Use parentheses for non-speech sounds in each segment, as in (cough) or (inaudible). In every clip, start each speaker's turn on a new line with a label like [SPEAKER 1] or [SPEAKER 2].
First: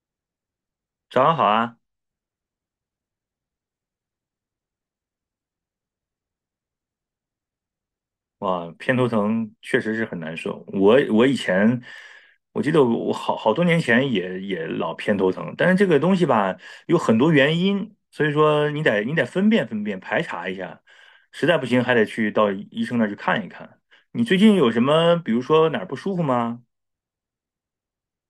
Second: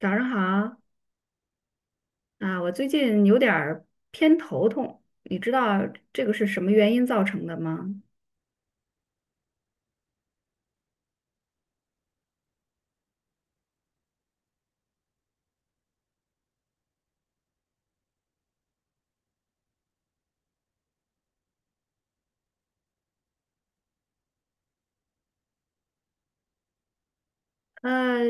[SPEAKER 1] 早上好
[SPEAKER 2] 早上好啊！
[SPEAKER 1] 啊，我最近有点儿偏头痛，你知道这个是什么原因造成的吗？
[SPEAKER 2] 哇，偏头疼确实是很难受。我以前，我记得我好多年前也老偏头疼，但是这个东西吧，有很多原因，所以说你得分辨分辨，排查一下，实在不行还得去到医生那儿去看一看。你最近有什么，比如说哪儿不舒服吗？
[SPEAKER 1] 呃，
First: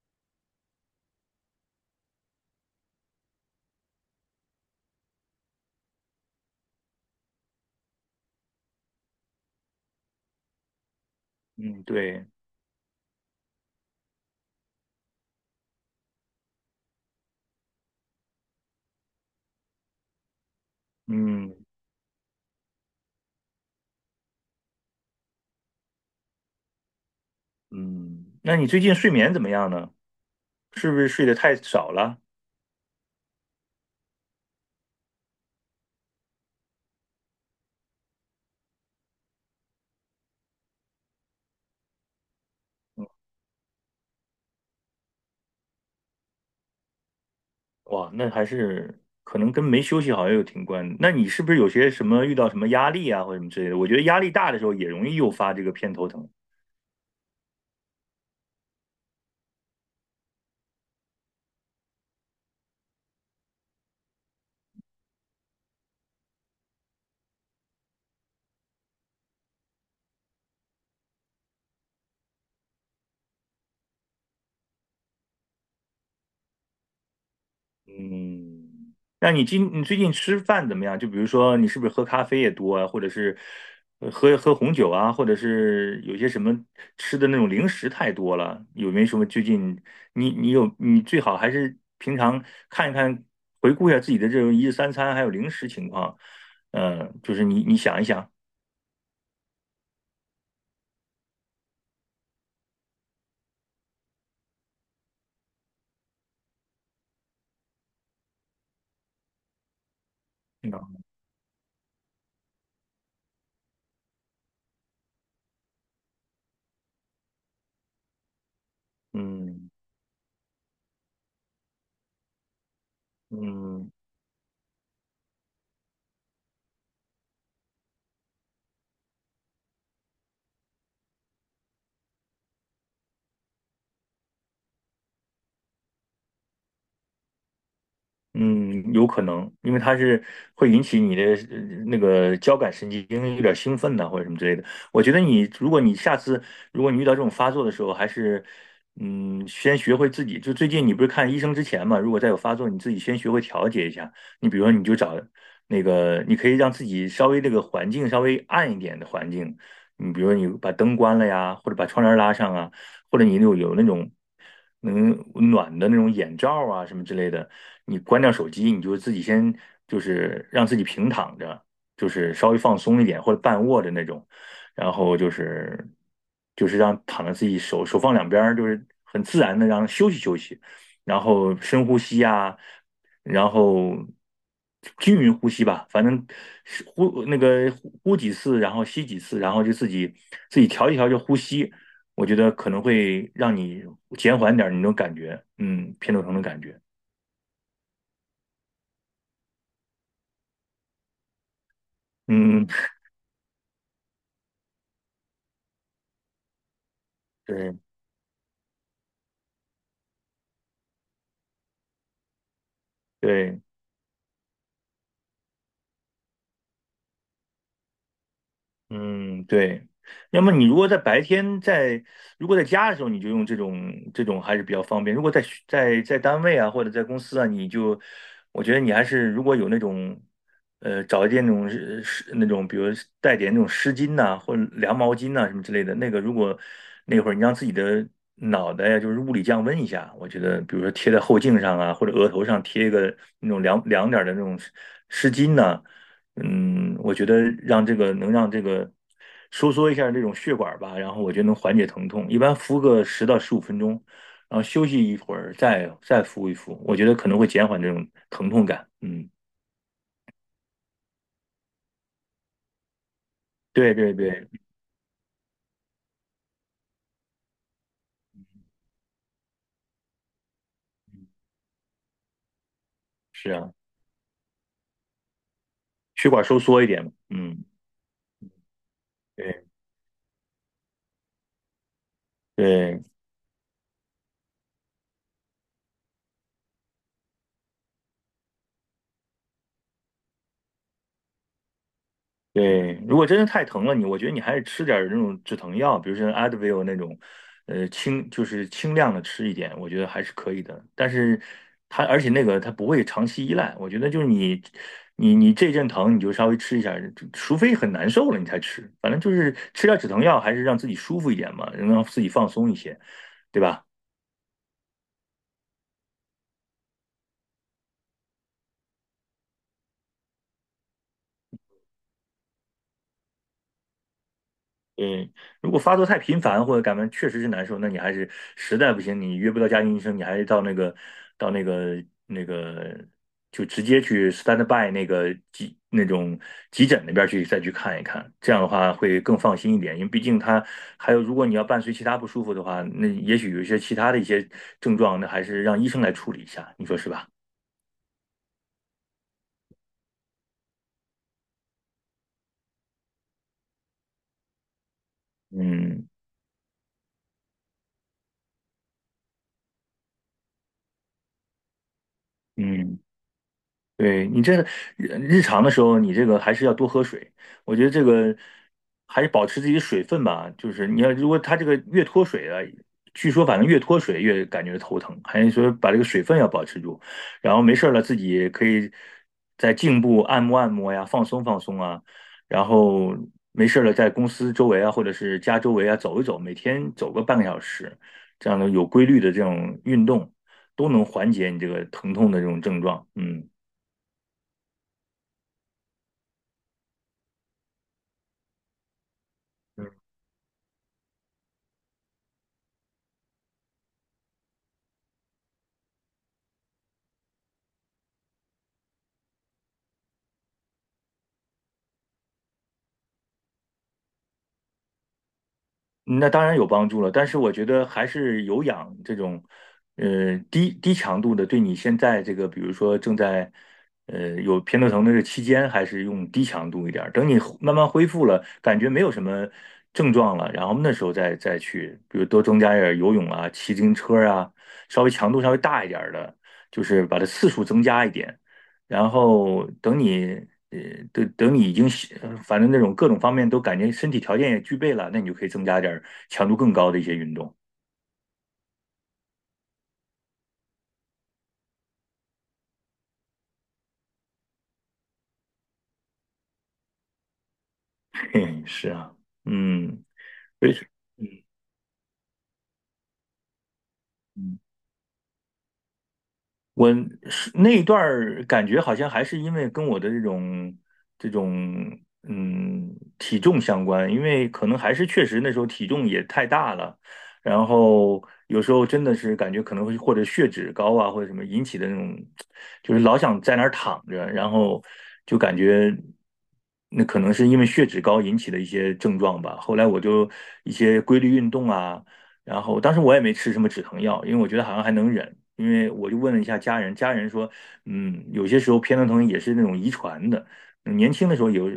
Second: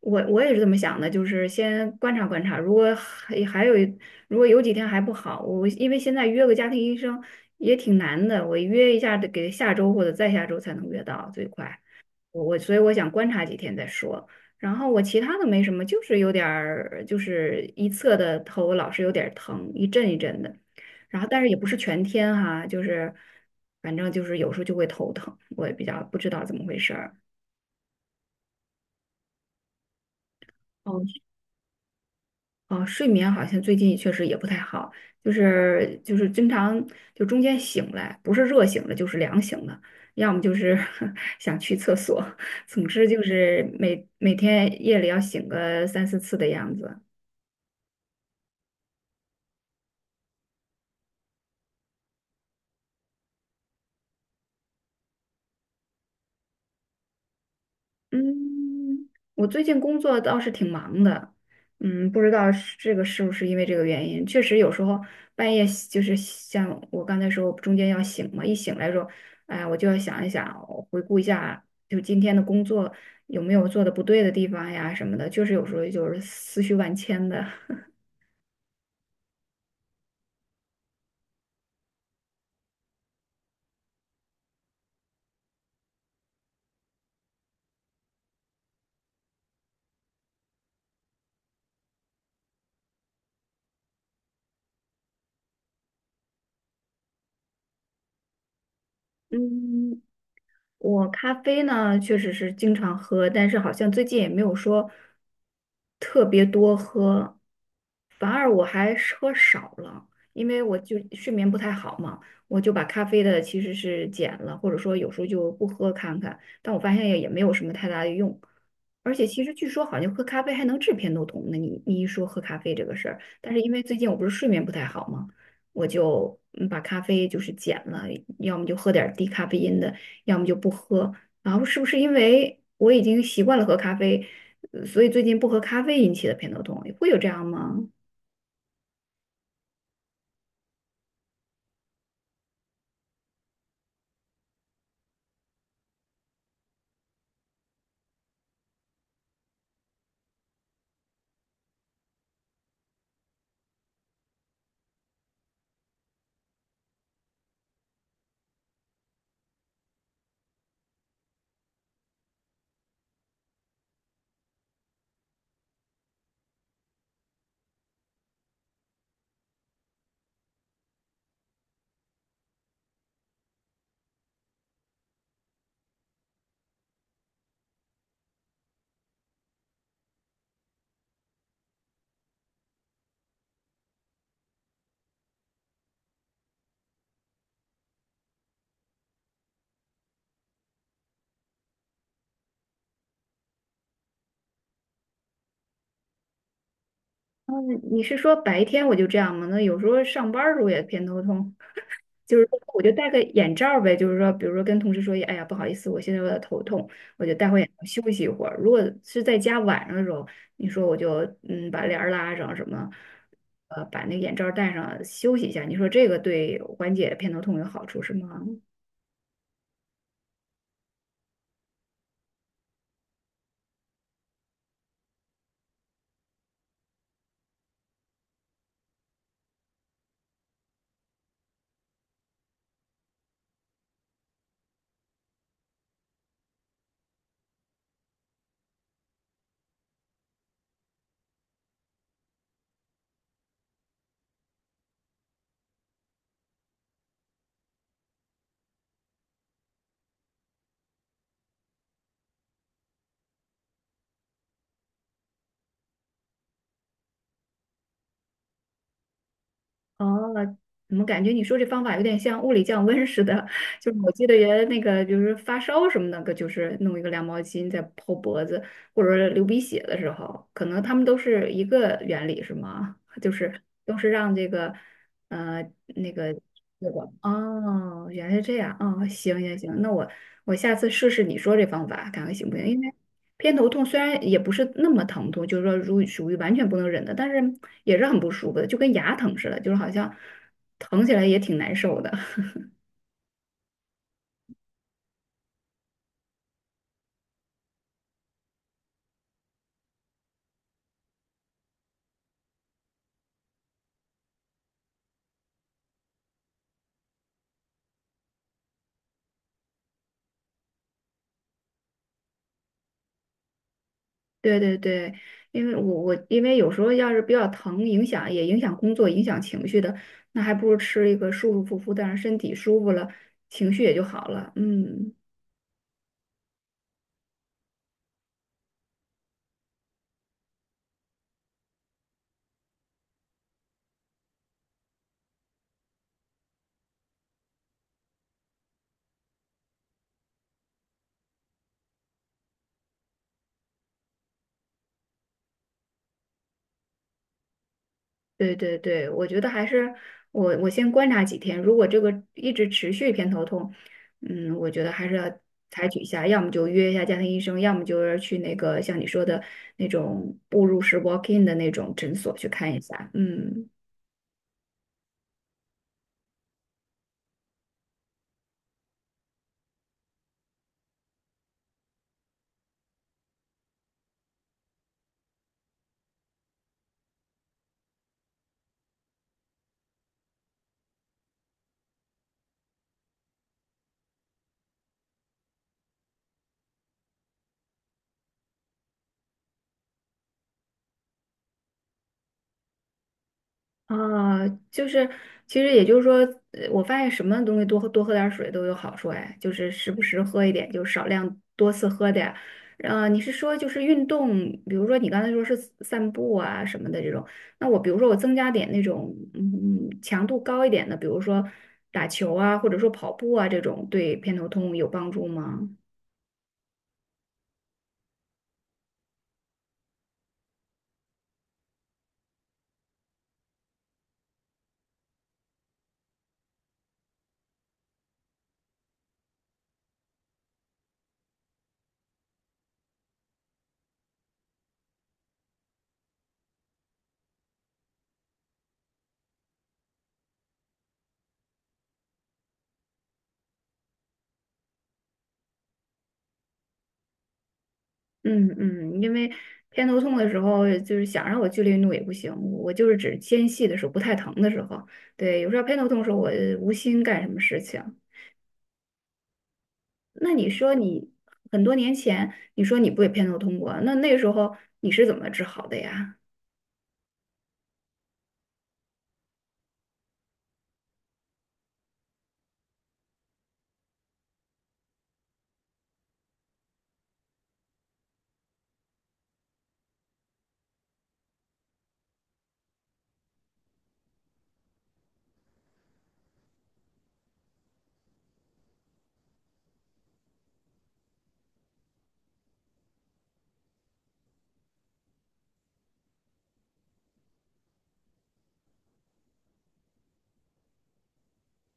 [SPEAKER 1] 我也是这么想的，就是先观察观察，如果有几天还不好，我因为现在约个家庭医生也挺难的，我约一下得给下周或者再下周才能约到，最快。
[SPEAKER 2] 嗯，对，
[SPEAKER 1] 我所以我想观察几天再说。然后我其他的没什么，就是有点儿，就是一侧的头老是有点儿疼，一阵一阵的。然后但是也
[SPEAKER 2] 嗯
[SPEAKER 1] 不是全天哈、就是反正就是有时候就会头疼，我也比较不知道怎么回事儿。
[SPEAKER 2] 嗯，那你最近睡眠怎么样呢？是
[SPEAKER 1] 哦
[SPEAKER 2] 不是睡得太少了？
[SPEAKER 1] 哦，睡眠好像最近确实也不太好，就是经常就中间醒来，不是热醒了就是凉醒了，要么就是 (laughs) 想去厕所，总之就是每天夜里要醒个三四次的样子。
[SPEAKER 2] 哇，那还是可能跟没休息好也有挺关。那你是不是有些什么遇到什么压力啊，或者什么之类的？我觉得压力大的时候也容易诱发这个偏头疼。
[SPEAKER 1] 嗯，我最近工作倒是挺忙的，不知道是这个是不是因为这个原因，确实有时候半夜就是像我刚才说，中间要醒嘛，一醒来说，哎，我就要想一想，我回顾一下，就今天的工作有没有做的不对的地方呀什么的，就是有时候就是思绪万千的。(laughs)
[SPEAKER 2] 嗯，那你最近吃饭怎么样？就比如说你是不是喝咖啡也多啊，或者是喝红酒啊，或者是有些什么吃的那种零食太多了？有没有什么最近你最好还是平常看一看，回顾一下自己的这种一日三餐还有零食情况。嗯，就是你想一想。
[SPEAKER 1] 嗯，我咖啡呢，确实是经常喝，但是好像最近也没有说特别多喝，反而我还是喝少了，因为我就
[SPEAKER 2] 嗯
[SPEAKER 1] 睡眠不太好嘛，我就把咖啡的其实是减了，或者说有时候就不喝看看，但我发现也没有什么太大的用，而且其实据
[SPEAKER 2] 嗯
[SPEAKER 1] 说好像喝咖啡还能治偏头痛呢，你一说喝咖啡这个事儿，但是因为
[SPEAKER 2] 嗯
[SPEAKER 1] 最近我不是睡眠不太好嘛。我就把咖啡就是减了，要么就喝点儿低咖啡因的。要么就不喝。然后是不是因为我已经习惯了喝咖啡，所以最近不喝咖啡引起的偏头痛，会有这样吗？
[SPEAKER 2] 嗯，有可能，因为它是会引起你的呃那个交感神经有点兴奋呐、或者什么之类的。我觉得你，如果你如果你遇到这种发作的时候，还是先学会自己。就最近你不是看医生之前嘛，如果再有发作，你自己先学会调节一下。你比如说，你就找那个，你可以让自己稍微这个环境稍微暗一点的环境，你比如说你把灯关了呀，或者把窗帘拉上啊。或者你有那种能暖的那种眼罩啊什么之类的，你关掉手机，你就自己先就是让自己平躺着，就是稍微放松一点或者半卧着那种，然后就是让躺在自己手放两边儿，就是很自然的让休息休息，然后深呼吸啊，然后均匀呼吸吧，反正是呼那个呼呼几次，然后吸几次，然后就自己调一调就呼吸。我觉得可能会让你减缓点儿你那种感觉，偏头疼的感觉，
[SPEAKER 1] 嗯，你是说白天我就这样吗？那有时候上班儿时候也偏头痛，(laughs) 就是说
[SPEAKER 2] 嗯，
[SPEAKER 1] 我就戴个眼罩儿呗，就是说，比如说跟同事说，哎呀，不好意思，我现在有点头痛，我就戴会眼
[SPEAKER 2] 对
[SPEAKER 1] 罩休息一会儿。如果是在家晚上的时候，你说我就把帘儿拉上什么，
[SPEAKER 2] 对。
[SPEAKER 1] 把那个眼罩儿戴上休息一下，你说这个对缓解偏头痛有好处是吗？
[SPEAKER 2] 嗯，对。要么你如果在白天在，如果在家的时候，你就用这种还是比较方便。如果在学在在单位啊，或者在公司啊，你就，我觉得你还是如果有那种，找一件那种是那种，比如带点那种湿巾呐、或者凉毛巾呐、什么之类的，那个如果那会儿你让自己的脑袋呀、就是物理降温一下，我觉得，比如说贴在后颈上啊，或者额头上贴一个那种凉凉点儿的那种湿巾呐、嗯，我觉得让这个能让这个收缩一下这种血管吧，然后我觉得能缓解疼痛。一般敷个10到15分钟，然后休息一会儿再敷一敷，我觉得可能会减缓这种疼痛感。嗯，
[SPEAKER 1] 哦，怎么感觉你说这方法有点像物理降温似的？(laughs) 就
[SPEAKER 2] 对
[SPEAKER 1] 是我
[SPEAKER 2] 对
[SPEAKER 1] 记得
[SPEAKER 2] 对，
[SPEAKER 1] 原来那个，就是发烧什么那个，就是弄一个凉毛巾在泡脖子，或者流鼻血的时候，可能他们都是一个原理，是吗？(laughs) 就
[SPEAKER 2] 是
[SPEAKER 1] 是
[SPEAKER 2] 啊，
[SPEAKER 1] 都是让这个呃那
[SPEAKER 2] 血
[SPEAKER 1] 个
[SPEAKER 2] 管收缩一
[SPEAKER 1] 血
[SPEAKER 2] 点
[SPEAKER 1] 管。
[SPEAKER 2] 嘛。嗯，
[SPEAKER 1] 哦，原来是这样。哦，行行
[SPEAKER 2] 对
[SPEAKER 1] 行，那我下次试试你说这方法，看看行不行？因为
[SPEAKER 2] 对。
[SPEAKER 1] 偏头痛虽然也不是那么疼痛，就是说如属于完全不能忍的，但是也是很不舒服的，就跟牙疼似的，就是好像疼起来也挺难受的。(laughs)
[SPEAKER 2] 对，如果真的太疼了你，我觉得你还是吃点儿那种止疼药，比如说 Advil 那种，轻就是轻量的吃一点，我觉得还是可以的。但是它而且那个它不会长期依赖，我觉得就是你这阵疼你就稍微吃一下，除非很难受了你才吃，反正就是吃点止疼药，还是让自己舒服一点嘛，能让自己放松一些，对吧？
[SPEAKER 1] 对对对，因为我我因为有时候要是比较疼，影响也影响工作，影响情绪的，那还不如吃一个舒舒服服的，让身体舒服了，情绪也就好了。嗯。
[SPEAKER 2] 嗯，如果发作太频繁或者感冒确实是难受，那你还是实在不行，你约不到家庭医生，你还是到那个就直接去 stand by 那个急诊那边去再去看一看，这样的话会更放心一点，因为毕竟他还有如果你要伴随其他不舒服的话，那也许有一些其他的一些症状，那还是让医生来处理一下，你说是吧？
[SPEAKER 1] 对对对，我觉得还是我先观察几天，如果这个一直持续偏头痛，我觉得还是要采取一
[SPEAKER 2] 嗯
[SPEAKER 1] 下，要么就约一下家庭医生，要么就是去那个像你说的那种步入式 walk in 的那种诊所去看一
[SPEAKER 2] 嗯。
[SPEAKER 1] 下。嗯，
[SPEAKER 2] 对，你这日常的时候，你这个还是要多喝水。我觉得这个还是保持自己的水分吧。就是你要如果它这个越脱水啊，据说反正越脱水越感觉头疼，还是说把这个水分要保持住。然后没事儿了，自己也可以在颈部按摩按摩呀，放松放松啊。然后没事儿了，在公司周围啊，或者是家周围啊走一走，每天走个半个小时，这样的有规律的这种运动，都能缓解你这个疼痛的这种症状。嗯。
[SPEAKER 1] 啊，就是其实也就是说，我发现什么东西多喝多喝点儿水都有好处哎，就是时不时喝一点，就少量多次喝点儿。你是说就是运动，比如说你刚才说是散步啊什么的这种，那我比如说我增加点那种强度高一点的，比如说打球啊，或者说跑步啊这种，对偏头痛有帮助吗？
[SPEAKER 2] 嗯那当然有帮助了，但是我觉得还是有氧这种，低强度的，对你现在这个，比如说正在，有偏头疼的这期间，还是用低强度一点儿。等你慢慢恢复了，感觉没有什么症状了，然后那时候再去，比如多增加一点儿游泳啊、骑自行车啊，稍微强度稍微大一点儿的，就是把它次数增加一点。然后等你呃等等你已经是反正那种各种方面都感觉身体条件也具备了，那你就可以增加点儿强度更高的一些运动。
[SPEAKER 1] 嗯嗯，因为偏头痛的时候，就是想让我剧烈运动也不行，我就是指间隙的时候不太疼的时候。对，有时候偏头痛的时候，我无心干什么事情。
[SPEAKER 2] (laughs) 嘿，是啊，嗯。
[SPEAKER 1] 那你
[SPEAKER 2] 所
[SPEAKER 1] 说
[SPEAKER 2] 以
[SPEAKER 1] 你
[SPEAKER 2] 嗯
[SPEAKER 1] 很多年前，你说你不也偏头痛过？那时候
[SPEAKER 2] 嗯。
[SPEAKER 1] 你是怎么治好的呀？
[SPEAKER 2] 我是那一段儿感觉好像还是因为跟我的这种嗯体重相关，因为可能还是确实那时候体重也太大了，然后有时候真的是感觉可能会或者血脂高啊或者什么引起的那种，就是老想在那儿躺着，然后就感觉那可能是因为血脂高引起的一些症状吧。后来我就一些规律运动啊。然后当时我也没吃什么止疼药，因为我觉得好像还能忍。因为我就问了一下家人，家人说，嗯，有些时候偏头疼也是那种遗传的，年轻的时候有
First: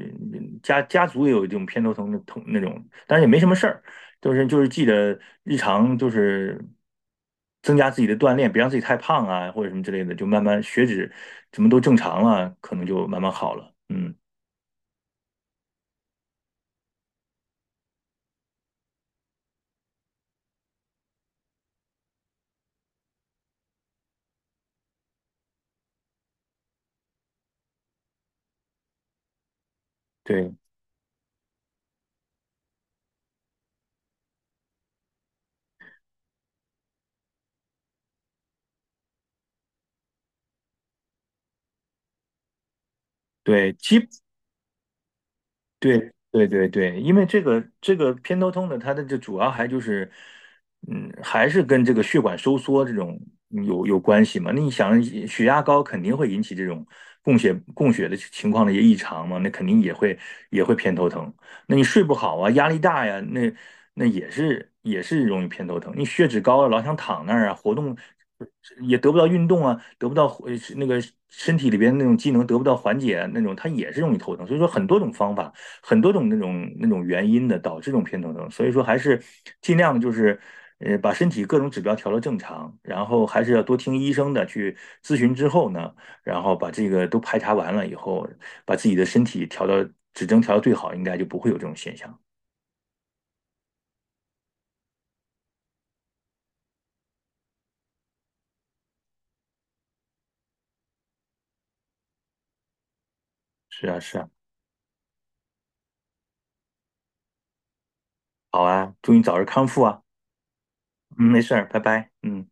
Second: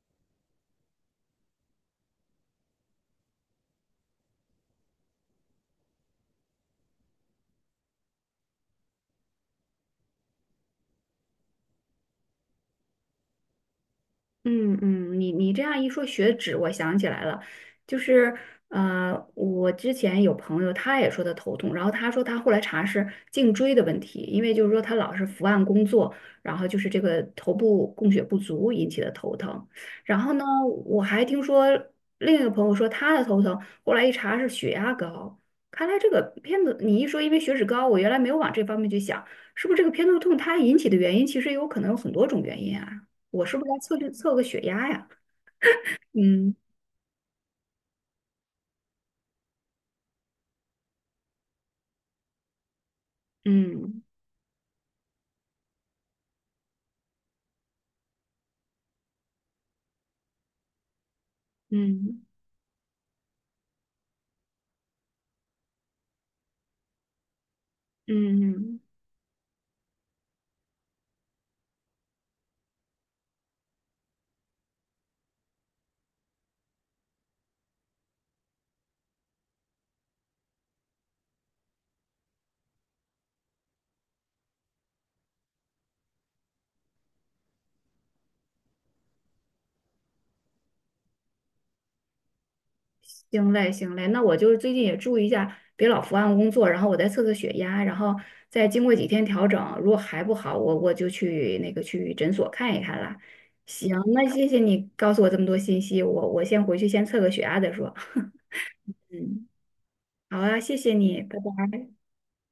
[SPEAKER 2] 家族也有这种偏头疼的那种，但是也没什么事儿，就是记得日常就是增加自己的锻炼，别让自己太胖啊或者什么之类的，就慢慢血脂什么都正常了，可能就慢慢好了。嗯，
[SPEAKER 1] 嗯嗯，你这样一说血脂，我想起来了，就是我之前有朋友他也说他头痛，然后他说他后来查是颈椎的问题，因为就是说他老是伏案工作，然后就是这个头部供血不足引起的头疼。然后呢，
[SPEAKER 2] 对
[SPEAKER 1] 我还听说另一个朋友说他的头疼，后来一查是血压高。看来这个偏头，你一说因为血脂高，我原来没有往这方面去想，是不是这个偏头痛它引起的原因其实有可能有很多种原因啊？我是不是
[SPEAKER 2] 对，
[SPEAKER 1] 该测量测个血压呀？
[SPEAKER 2] 对对
[SPEAKER 1] 嗯
[SPEAKER 2] 对对，因为这个偏头痛呢，它的主要还就是，嗯，还是跟这个血管收缩这种有
[SPEAKER 1] 嗯
[SPEAKER 2] 关系嘛。那你想，血压高肯定会引起这种供血的情况的一些异常嘛，那肯定也会偏头疼。那你睡不
[SPEAKER 1] 嗯
[SPEAKER 2] 好啊，压力大呀，那也是容易偏头疼。你血脂高了，老想躺那儿啊，活动
[SPEAKER 1] 嗯。
[SPEAKER 2] 也得不到运动啊，得不到那个身体里边那种机能得不到缓解啊那种，它也是容易头疼。所以说很多种方法。很多种那种原因的导致这种偏头痛，所以说还是尽量就是把身体各种指标调到正常，然后还是要多听医生的去咨询之后呢，然后把这个都排查完了以后，把自己的身体指征调到最好，应该就不会有这种现象。
[SPEAKER 1] 行嘞，行嘞，那我就是最近也注意一下，别老伏案工作，然后我再测测血压，然后再经过几天调整，如果还不好，我就去那个去诊所看一看啦。
[SPEAKER 2] 是
[SPEAKER 1] 行，
[SPEAKER 2] 啊，是
[SPEAKER 1] 那
[SPEAKER 2] 啊，
[SPEAKER 1] 谢谢你告诉我这么多信息，我先回去先测个血压再说。
[SPEAKER 2] 好啊，祝你早日
[SPEAKER 1] 嗯。
[SPEAKER 2] 康复啊。
[SPEAKER 1] 好啊，谢谢你，
[SPEAKER 2] 嗯，
[SPEAKER 1] 拜
[SPEAKER 2] 没事儿，拜
[SPEAKER 1] 拜。
[SPEAKER 2] 拜。嗯。